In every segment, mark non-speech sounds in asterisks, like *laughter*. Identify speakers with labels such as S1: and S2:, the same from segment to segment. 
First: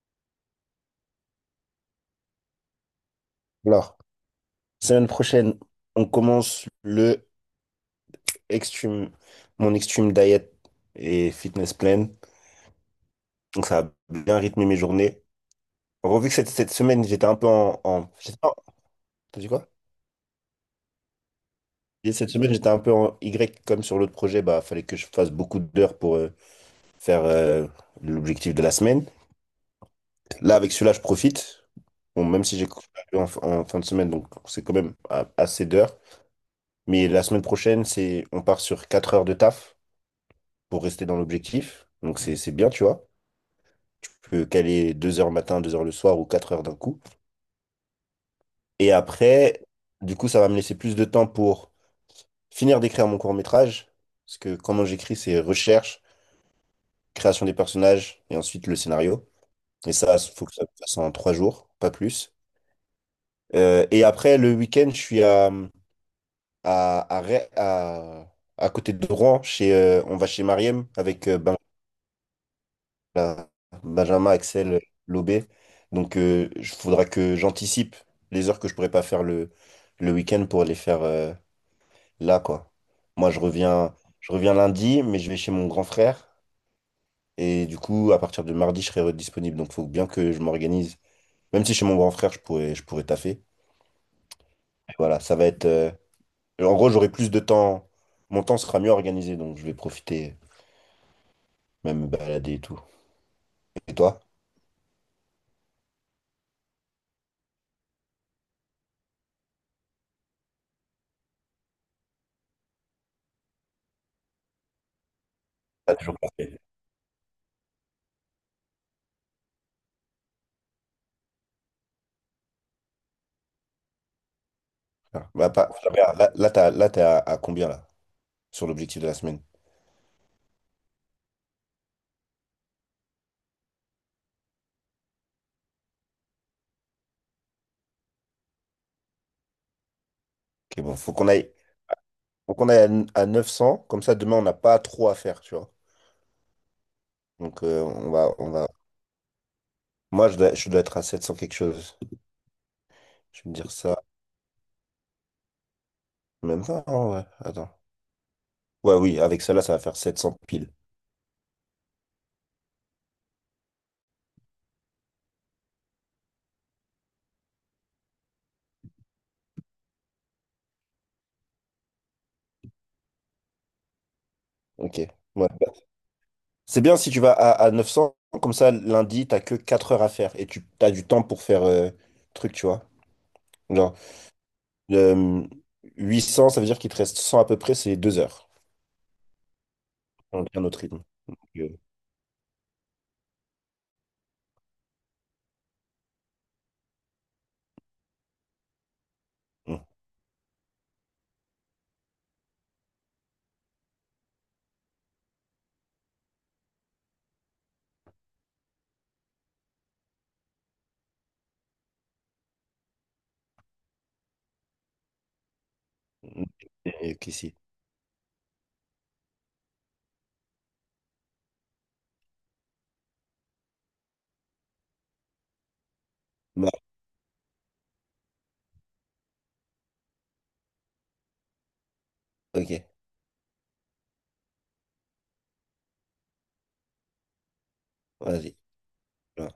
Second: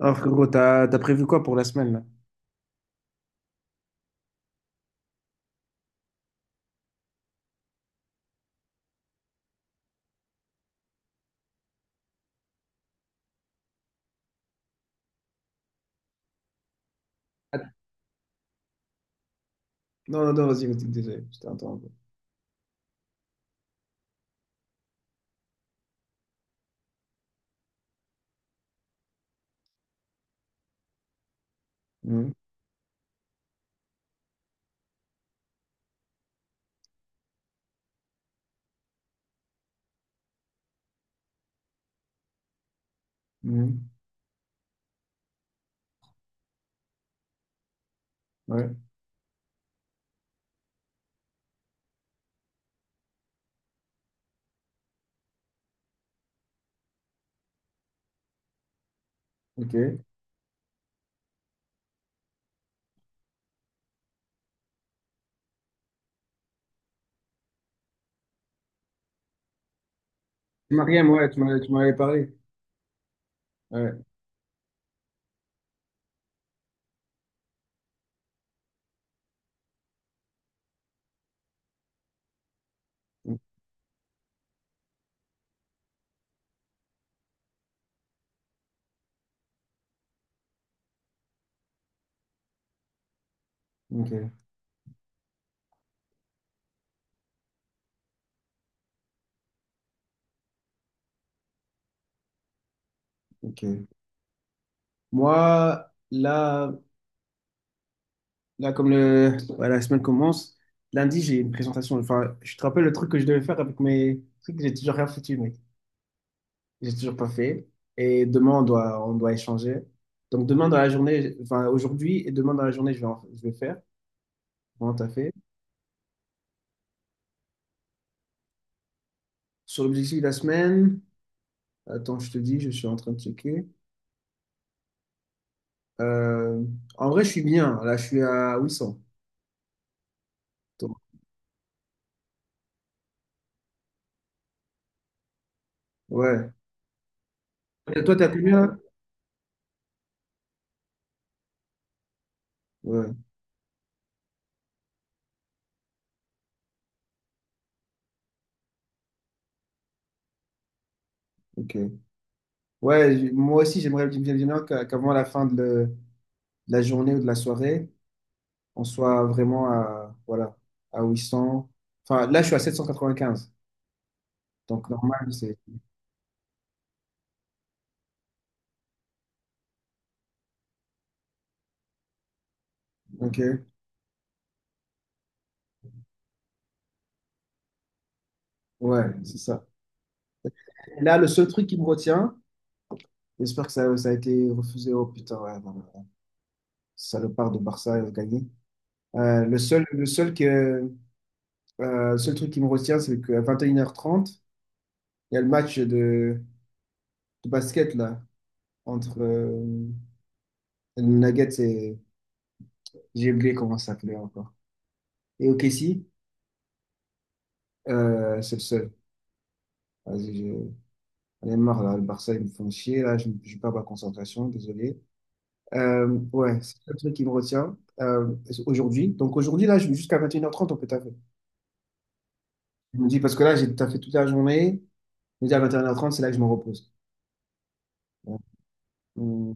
S1: Alors, gros, t'as prévu quoi pour la semaine, là?
S2: Alors, semaine prochaine, on commence Extreme, mon Extreme Diet et Fitness Plan. Donc, ça a bien rythmé mes journées. En gros, vu que cette semaine, j'étais un peu
S1: Ah,
S2: je sais pas, t'as dit quoi?
S1: non, non, non, vas-y, vas-y, désolé, je t'ai interrompu.
S2: Et cette semaine, j'étais un peu en Y comme sur l'autre projet. Bah, fallait que je fasse beaucoup d'heures pour faire l'objectif de la semaine. Là, avec celui-là, je profite. Bon,
S1: Mhm,
S2: même si j'ai couru en fin de semaine, donc c'est quand même assez d'heures. Mais la semaine prochaine, c'est, on part sur 4 heures de taf, pour rester dans l'objectif. Donc c'est bien, tu vois.
S1: mhm,
S2: Tu peux caler 2 heures le matin, 2 heures le soir ou 4 heures d'un coup.
S1: ouais,
S2: Et après, du coup, ça va me laisser plus de temps pour finir d'écrire mon court-métrage. Parce que comment j'écris, c'est recherche, création des personnages et ensuite le scénario. Et
S1: ok.
S2: ça, il faut que ça se fasse en 3 jours, pas plus. Et après, le week-end, je suis à, à, Ré- à, à côté de Rouen. On va chez Mariem
S1: Mariam,
S2: avec
S1: ouais, tu
S2: Benjamin
S1: m'en- tu m'en avais parlé.
S2: là,
S1: Ouais,
S2: Benjamin, Axel, Lobé. Donc, il faudra que j'anticipe les heures que je pourrais pas faire le week-end pour les faire là, quoi. Moi,
S1: o-
S2: je reviens lundi, mais je vais chez mon grand frère. Et du coup, à partir de mardi, je serai disponible. Donc, il faut bien que je m'organise. Même si chez mon grand frère, je pourrais taffer.
S1: ok,
S2: Mais voilà, ça va être. En gros, j'aurai plus de temps. Mon temps sera mieux organisé, donc je vais profiter, même me balader et tout.
S1: ok.
S2: Et toi?
S1: Moi, là, là comme le, ouais, la semaine commence, lundi, j'ai une présentation. Enfin, je te rappelle le truc que je devais faire avec mes trucs, j'ai toujours rien foutu, mec.
S2: T'as toujours pas fait.
S1: J'ai toujours pas fait. Et demain, on doit échanger. Donc, demain dans la journée, enfin, aujourd'hui et demain dans la journée, je vais faire. Vraiment, t'as
S2: Ah,
S1: fait.
S2: bah, là, là, là, t'es à combien là, sur l'objectif de la semaine?
S1: Sur l'objectif de la semaine. Attends, je te dis, je suis en train de checker. Euh, en vrai, je suis bien. Là, je suis à 800.
S2: Ok,
S1: Toi,
S2: bon, faut qu'on aille à 900, comme ça demain on n'a pas trop à faire, tu vois.
S1: ouais.
S2: Donc
S1: Et
S2: on
S1: toi, t'as
S2: va, on va.
S1: combien?
S2: Moi je dois être à 700 quelque chose.
S1: Ouais,
S2: Je vais me dire ça, même pas, hein, ouais, attends. Ouais, oui, avec celle-là ça va faire 700 piles.
S1: ok. Ouais, moi aussi, j'aimerais bien bien qu'avant la fin de, de la journée ou de la soirée, on soit vraiment à, voilà, à 800. Enfin, là, je suis à 795. Donc,
S2: Ok,
S1: normal,
S2: ouais,
S1: c'est.
S2: bah, c'est bien si tu vas à 900 comme ça lundi, t'as que 4 heures à faire et tu as du temps pour faire truc, tu vois.
S1: Ok,
S2: Genre, euh, 800, ça veut dire qu'il te reste 100 à peu près, c'est 2 heures.
S1: ouais, c'est ça.
S2: On a un autre rythme.
S1: Là, le seul truc qui
S2: que-
S1: me retient, j'espère que ça a été refusé. Oh putain, ouais, non, non, non. Salopard de Barça a gagné. Le seul que, le seul truc qui me retient, c'est qu'à 21h30, il y a le match de basket là, entre les Nuggets et. J'ai oublié comment ça s'appelait encore. Et OKC,
S2: Hum, et qu'ici.
S1: c'est le seul. Vas-y, j'en ai marre là, le Barça, ils me font chier là, je perds ma concentration, désolé. Euh, ouais,
S2: Bah,
S1: c'est le seul truc qui me retient aujourd'hui. Donc aujourd'hui, là, jusqu'à 21h30, on peut taffer.
S2: ok,
S1: Je me dis, parce que là, j'ai taffé toute la journée, je me dis à 21h30, c'est là que je me repose. Ouais.
S2: vas-y. Voilà.
S1: Mm.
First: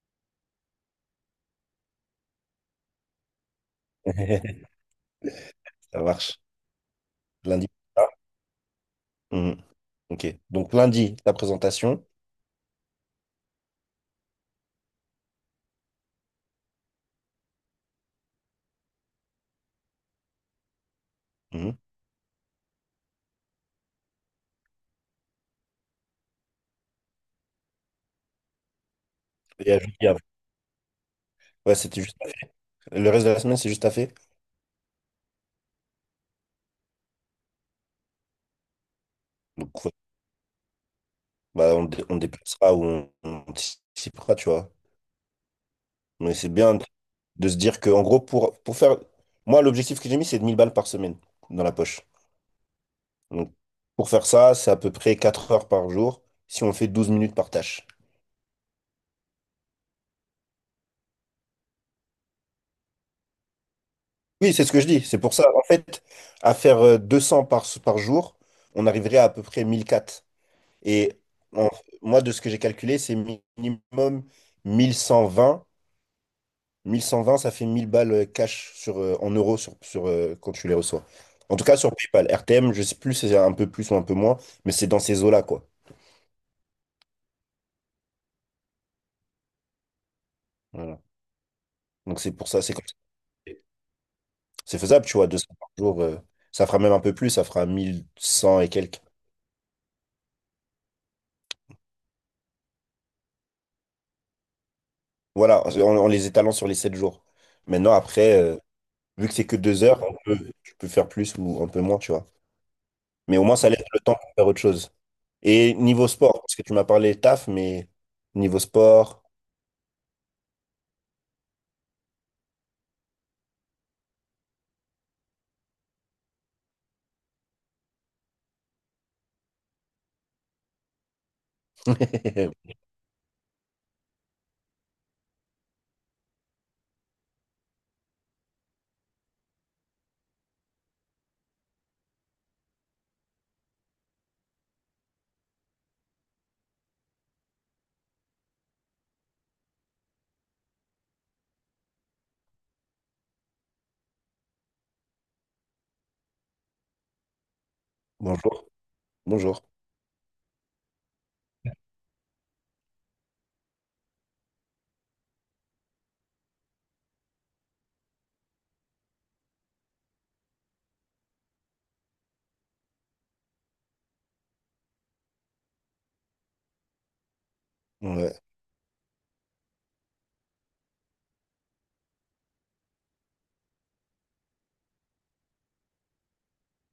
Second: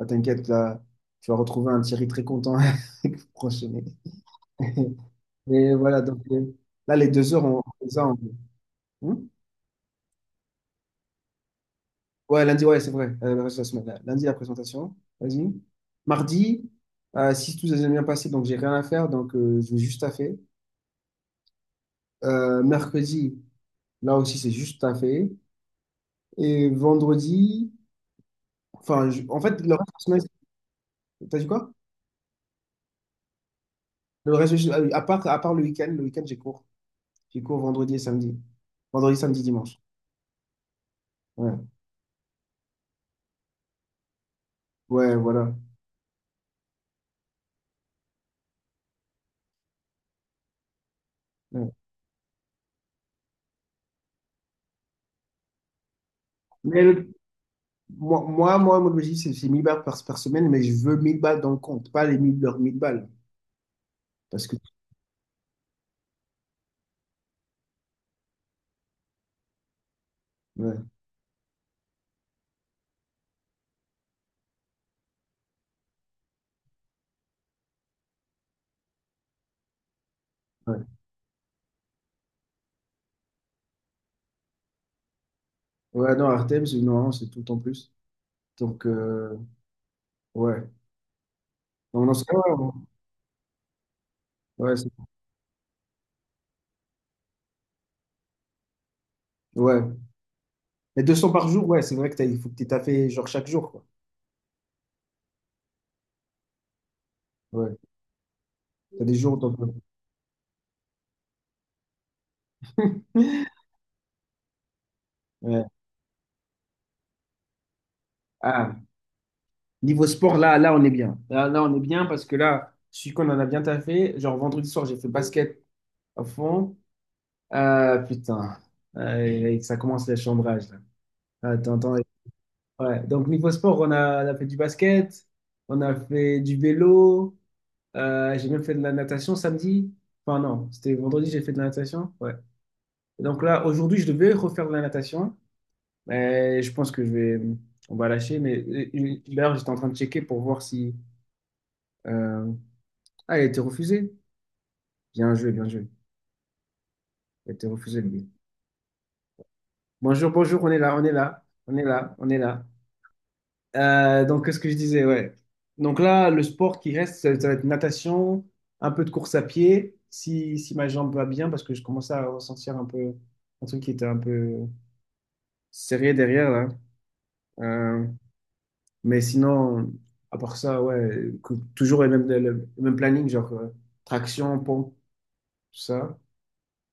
S1: Ah, t'inquiète, là, tu vas retrouver un Thierry très content *laughs* avec vous prochainer.
S2: *laughs*
S1: Mais *laughs* voilà,
S2: Ça
S1: donc
S2: marche.
S1: là, les 2 heures, on
S2: Lundi,
S1: les
S2: ça.
S1: a. Hmm.
S2: Hum, Ok. Donc lundi, la présentation.
S1: Ouais, lundi, ouais, c'est vrai. Le reste de la semaine. Là. Lundi, la présentation. Vas-y. Mardi, si tout s'est bien passé, donc j'ai rien à faire, donc je vais juste taffer.
S2: Hum.
S1: Mercredi, là aussi, c'est juste taffer. Et vendredi, enfin, en fait,
S2: Et
S1: le
S2: à
S1: reste de la
S2: jeudi avant.
S1: semaine, t'as dit quoi?
S2: Ouais, c'était juste à faire. Le reste de la semaine, c'est juste à faire.
S1: Le reste, ah oui, à part le week-end, j'ai cours. J'ai cours vendredi et samedi. Vendredi, samedi, dimanche.
S2: Donc, ouais.
S1: Ouais.
S2: Bah, on déplacera ou on anticipera, tu vois.
S1: Ouais, voilà.
S2: Mais c'est bien de se dire que, en gros, pour faire. Moi, l'objectif que j'ai mis, c'est de 1000 balles par semaine dans
S1: Ouais.
S2: la poche. Donc, pour faire ça, c'est à peu près 4 heures par jour si on
S1: Mais
S2: fait douze minutes par tâche.
S1: moi, mon objectif, c'est 1000 balles par semaine, mais je veux 1000 balles dans le compte, pas les 1000 leurs 1000 balles. Parce
S2: Oui,
S1: que,
S2: c'est ce que je dis. C'est pour ça, en fait, à faire 200 par jour, on arriverait à peu près 1004.
S1: ouais,
S2: Et en- moi, de ce que j'ai calculé, c'est minimum 1120 1120 ça fait 1000 balles cash sur, en euros sur, quand tu les
S1: ouais.
S2: reçois. En tout cas, sur PayPal. RTM, je sais plus si c'est un peu plus ou un peu moins, mais c'est dans ces eaux-là, quoi.
S1: Ouais, non, Artem, c'est non, c'est tout en plus. Donc, ouais.
S2: Voilà.
S1: Non, non,
S2: Donc c'est pour
S1: ouais,
S2: ça,
S1: ouais,
S2: c'est comme ça.
S1: ouais,
S2: C'est faisable, tu vois, 200 par jour. Ça fera même un peu plus, ça fera 1100 et quelques.
S1: ouais. Mais 200 par jour, ouais, c'est vrai que t'as, il faut que tu t'as fait genre, chaque jour, quoi.
S2: Voilà, en les étalant sur les 7 jours.
S1: Ouais.
S2: Maintenant, après,
S1: T'as des
S2: vu que
S1: jours,
S2: c'est
S1: t'en.
S2: que 2 heures, tu peux faire plus ou un peu moins, tu vois. Mais au moins, ça laisse le temps pour faire autre chose.
S1: Ouais.
S2: Et niveau sport, parce que tu m'as parlé taf, mais niveau
S1: Ah,
S2: sport,
S1: niveau sport, là, là, on est bien. Là, là, on est bien parce que là, je suis qu'on en a bien taffé. Genre, vendredi soir, j'ai fait basket à fond. Ah putain, ah, et ça commence les chambrages là. Attends, attends.
S2: *laughs*
S1: Ouais. Donc niveau sport, on a fait du basket, on a fait du vélo, j'ai même fait de la natation samedi. Enfin non, c'était vendredi, j'ai fait de la natation. Ouais. Et donc là, aujourd'hui, je devais refaire de la natation, mais je pense que je vais, on va lâcher. Mais d'ailleurs, j'étais en train de checker pour voir si, euh, ah, elle a été refusée. Bien joué, bien joué. Elle a été refusée. Lui.
S2: bonjour, bonjour.
S1: Bonjour, bonjour, on est là, on est là, on est là, on est là. Donc, qu'est-ce que je disais, ouais. Donc là, le sport qui reste, ça va être natation, un peu de course à pied, si ma jambe va bien, parce que je commençais à ressentir un peu un truc qui était un peu serré derrière, là. Euh,
S2: Ouais,
S1: mais sinon, à part ça, ouais, toujours le même planning, genre traction, pompe, tout ça.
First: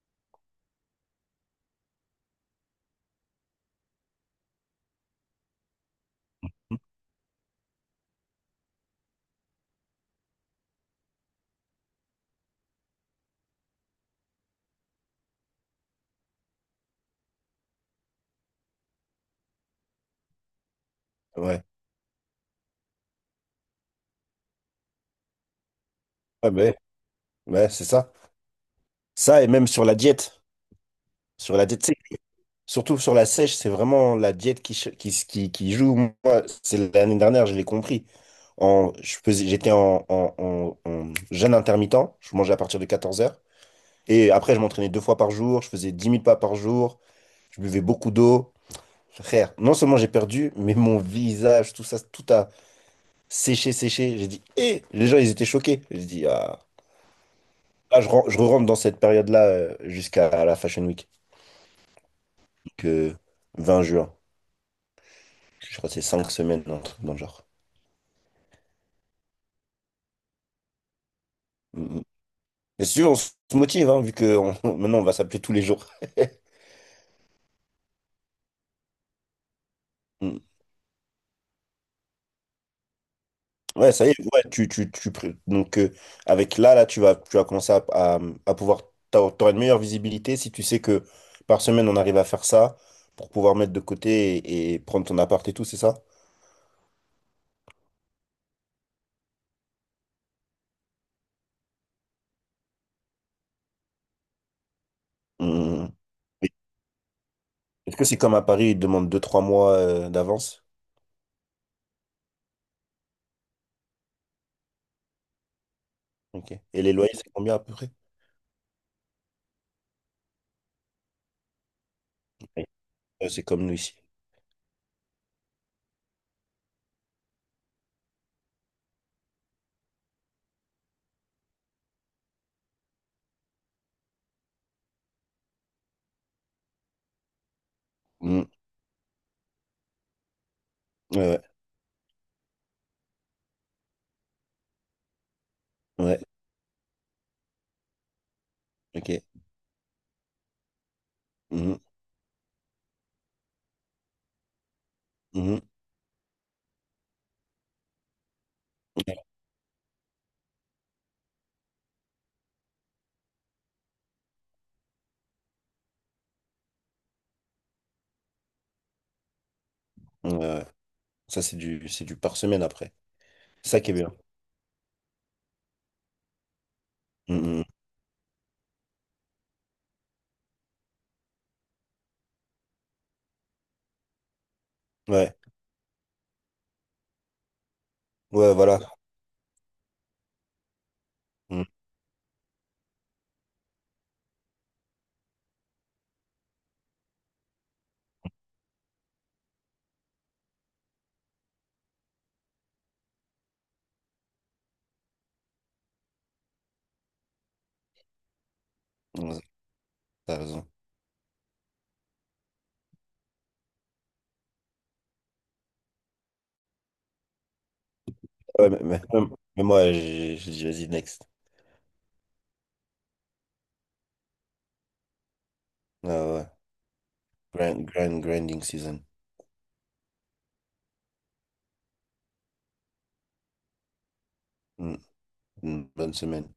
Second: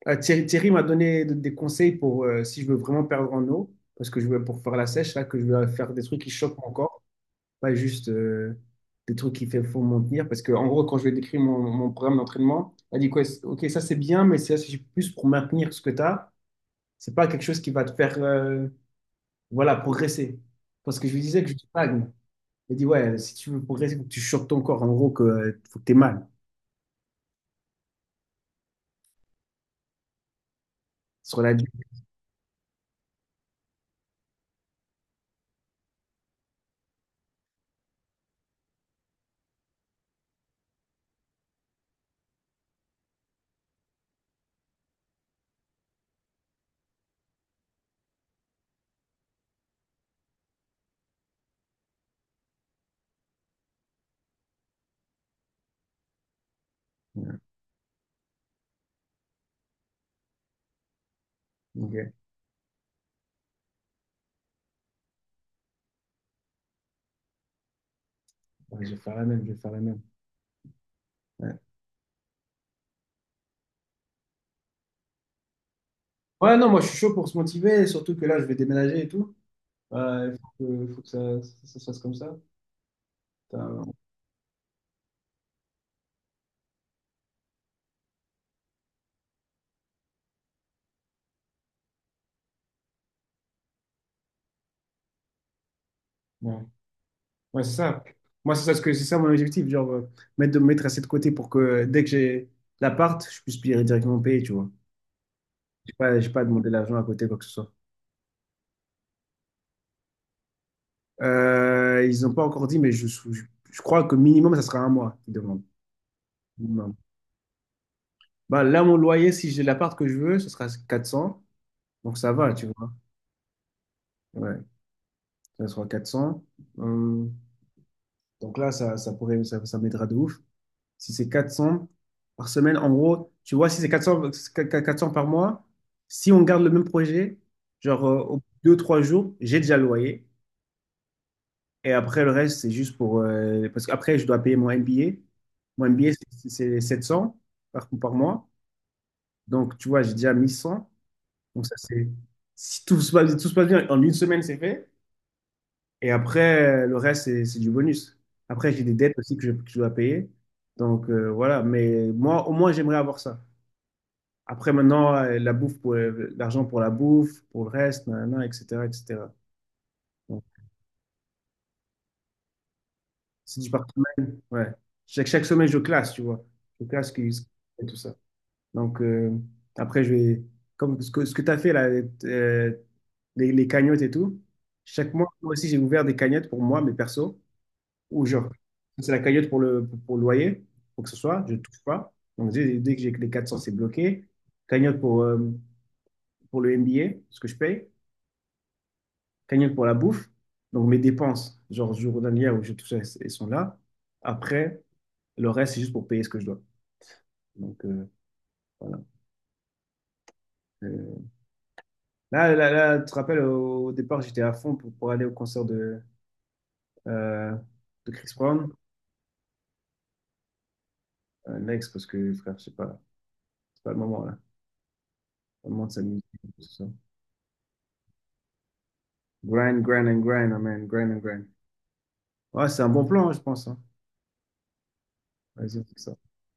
S1: Thierry m'a donné des conseils pour si je veux vraiment perdre en eau, parce que je veux pour faire la sèche, là, que je veux faire des trucs qui choquent encore pas juste des trucs qui font mentir. Parce que, en gros, quand je vais décrire mon programme d'entraînement, elle dit quoi? Ok, ça c'est bien, mais c'est plus pour maintenir ce que tu as. C'est pas quelque chose qui va te faire voilà, progresser. Parce que je lui disais que je
S2: ouais.
S1: stagne. Elle dit, ouais, si tu veux progresser, faut que tu chopes ton corps. En gros, que, faut que tu aies mal
S2: Ah ben, ouais, ouais, c'est ça. Ça, et même sur la diète.
S1: sur la
S2: Sur la
S1: durée.
S2: diète sèche. Surtout sur la sèche, c'est vraiment la diète qui joue. Moi, c'est l'année dernière, je l'ai compris. J'étais en jeûne intermittent. Je mangeais à partir de 14 heures. Et après, je m'entraînais 2 fois par jour. Je faisais 10 000 pas par jour. Je buvais beaucoup d'eau. Frère, non seulement j'ai perdu, mais mon visage, tout ça, tout a séché, séché. J'ai dit, hé, les gens, ils étaient choqués. J'ai dit, ah.
S1: Ouais,
S2: Là, je rentre dans cette période-là jusqu'à la Fashion Week,
S1: ok.
S2: donc 20 juin. Je crois que c'est 5 semaines, un truc dans le genre.
S1: Ouais, je vais faire la même, je vais faire la même. Ouais.
S2: Mm, mm. Et si on se motive, hein, vu que *laughs* maintenant on va s'appeler tous les jours.
S1: Ouais,
S2: *laughs*
S1: non, moi je suis chaud pour se motiver, surtout que là je vais déménager et tout. Euh,
S2: Mm.
S1: Il faut que, ça, ça se fasse comme ça.
S2: Ouais,
S1: Putain,
S2: ça y est, ouais, donc avec là, tu vas commencer à pouvoir, t'auras une meilleure visibilité si tu sais que par semaine on arrive à faire ça pour pouvoir mettre de côté et prendre ton appart et tout, c'est ça?
S1: ouais. Ouais, c'est ça. Moi, c'est ça, ce que c'est ça mon objectif, genre mettre de me mettre assez de côté pour que dès que j'ai l'appart, je puisse payer directement payer, tu vois. J'ai
S2: Mm.
S1: pas, j'ai pas demandé l'argent à côté, quoi que ce soit.
S2: Est-ce que c'est comme à Paris, ils te demandent deux trois mois d'avance?
S1: Ils n'ont pas encore dit, mais je crois que minimum, ça sera un mois qu'ils demandent.
S2: Ok. Et les
S1: Minimum.
S2: loyers, c'est combien à peu près?
S1: Bah, là, mon loyer, si j'ai l'appart que je veux, ce sera 400. Donc, ça va, tu
S2: Ouais,
S1: vois.
S2: ouais, c'est comme nous ici.
S1: Ouais, ça sera 400. Hum, donc là, ça pourrait, ça m'aidera de ouf. Si c'est 400 par semaine, en gros, tu vois, si c'est quatre cents par mois, si on garde le même projet, genre au bout
S2: Mhm.
S1: de deux, trois jours, j'ai déjà le loyer.
S2: Ouais,
S1: Et après, le reste, c'est juste pour, parce qu'après, je dois payer mon MBA. Mon
S2: ouais,
S1: MBA,
S2: ouais.
S1: c'est 700 par mois.
S2: Ok.
S1: Donc, tu vois, j'ai déjà 1 100. Donc, ça,
S2: Mhm.
S1: c'est. Si tout se passe bien, en une semaine, c'est fait.
S2: Mhm.
S1: Et après, le reste, c'est du bonus. Après, j'ai des dettes
S2: Ouais,
S1: aussi que je dois payer. Donc, voilà. Mais moi, au moins, j'aimerais avoir ça. Après, maintenant, la bouffe pour l'argent pour la bouffe, pour le reste, nanana, etc., etc.
S2: ouais.
S1: Donc,
S2: Ouais. Ça, c'est du par semaine après.
S1: si je
S2: C'est ça
S1: pars
S2: qui est bien.
S1: semaine, ouais. Chaque semaine, je classe, tu vois. Je classe
S2: Mhm.
S1: et tout ça. Donc, après, je vais. Comme ce que tu as fait, là, euh, les cagnottes et tout, chaque mois,
S2: Ouais,
S1: moi aussi, j'ai ouvert des cagnottes pour moi, mes persos, ou genre,
S2: ouais, voilà.
S1: c'est la cagnotte pour le loyer, pour que ce soit, je ne
S2: Mhm.
S1: touche pas. Donc, dès que j'ai que les 400 c'est bloqué. Cagnotte pour le MBA, ce que je paye. Cagnotte pour la bouffe. Donc mes dépenses, genre journalières où je touche, elles sont là. Après, le reste, c'est juste pour payer ce que je dois. Donc voilà.
S2: Ouais, t'as raison.
S1: Euh, là, là, là, tu te rappelles, au départ, j'étais à fond pour aller au concert de, euh, de Chris
S2: Ouais,
S1: Brown.
S2: mais, mais moi, j'ai dit, vas-y, next.
S1: Next, parce que frère, je sais pas, c'est pas le moment là. C'est pas le moment de
S2: Ouais,
S1: s'amuser.
S2: ouais.
S1: Tout ça.
S2: Grind, grind, grinding season.
S1: Grind, grind and grind, amen, grind and grind. Ouais, c'est un bon plan, hein, je pense, hein.
S2: Mhm.
S1: Vas-y, on
S2: Une
S1: fait
S2: bonne
S1: ça.
S2: semaine.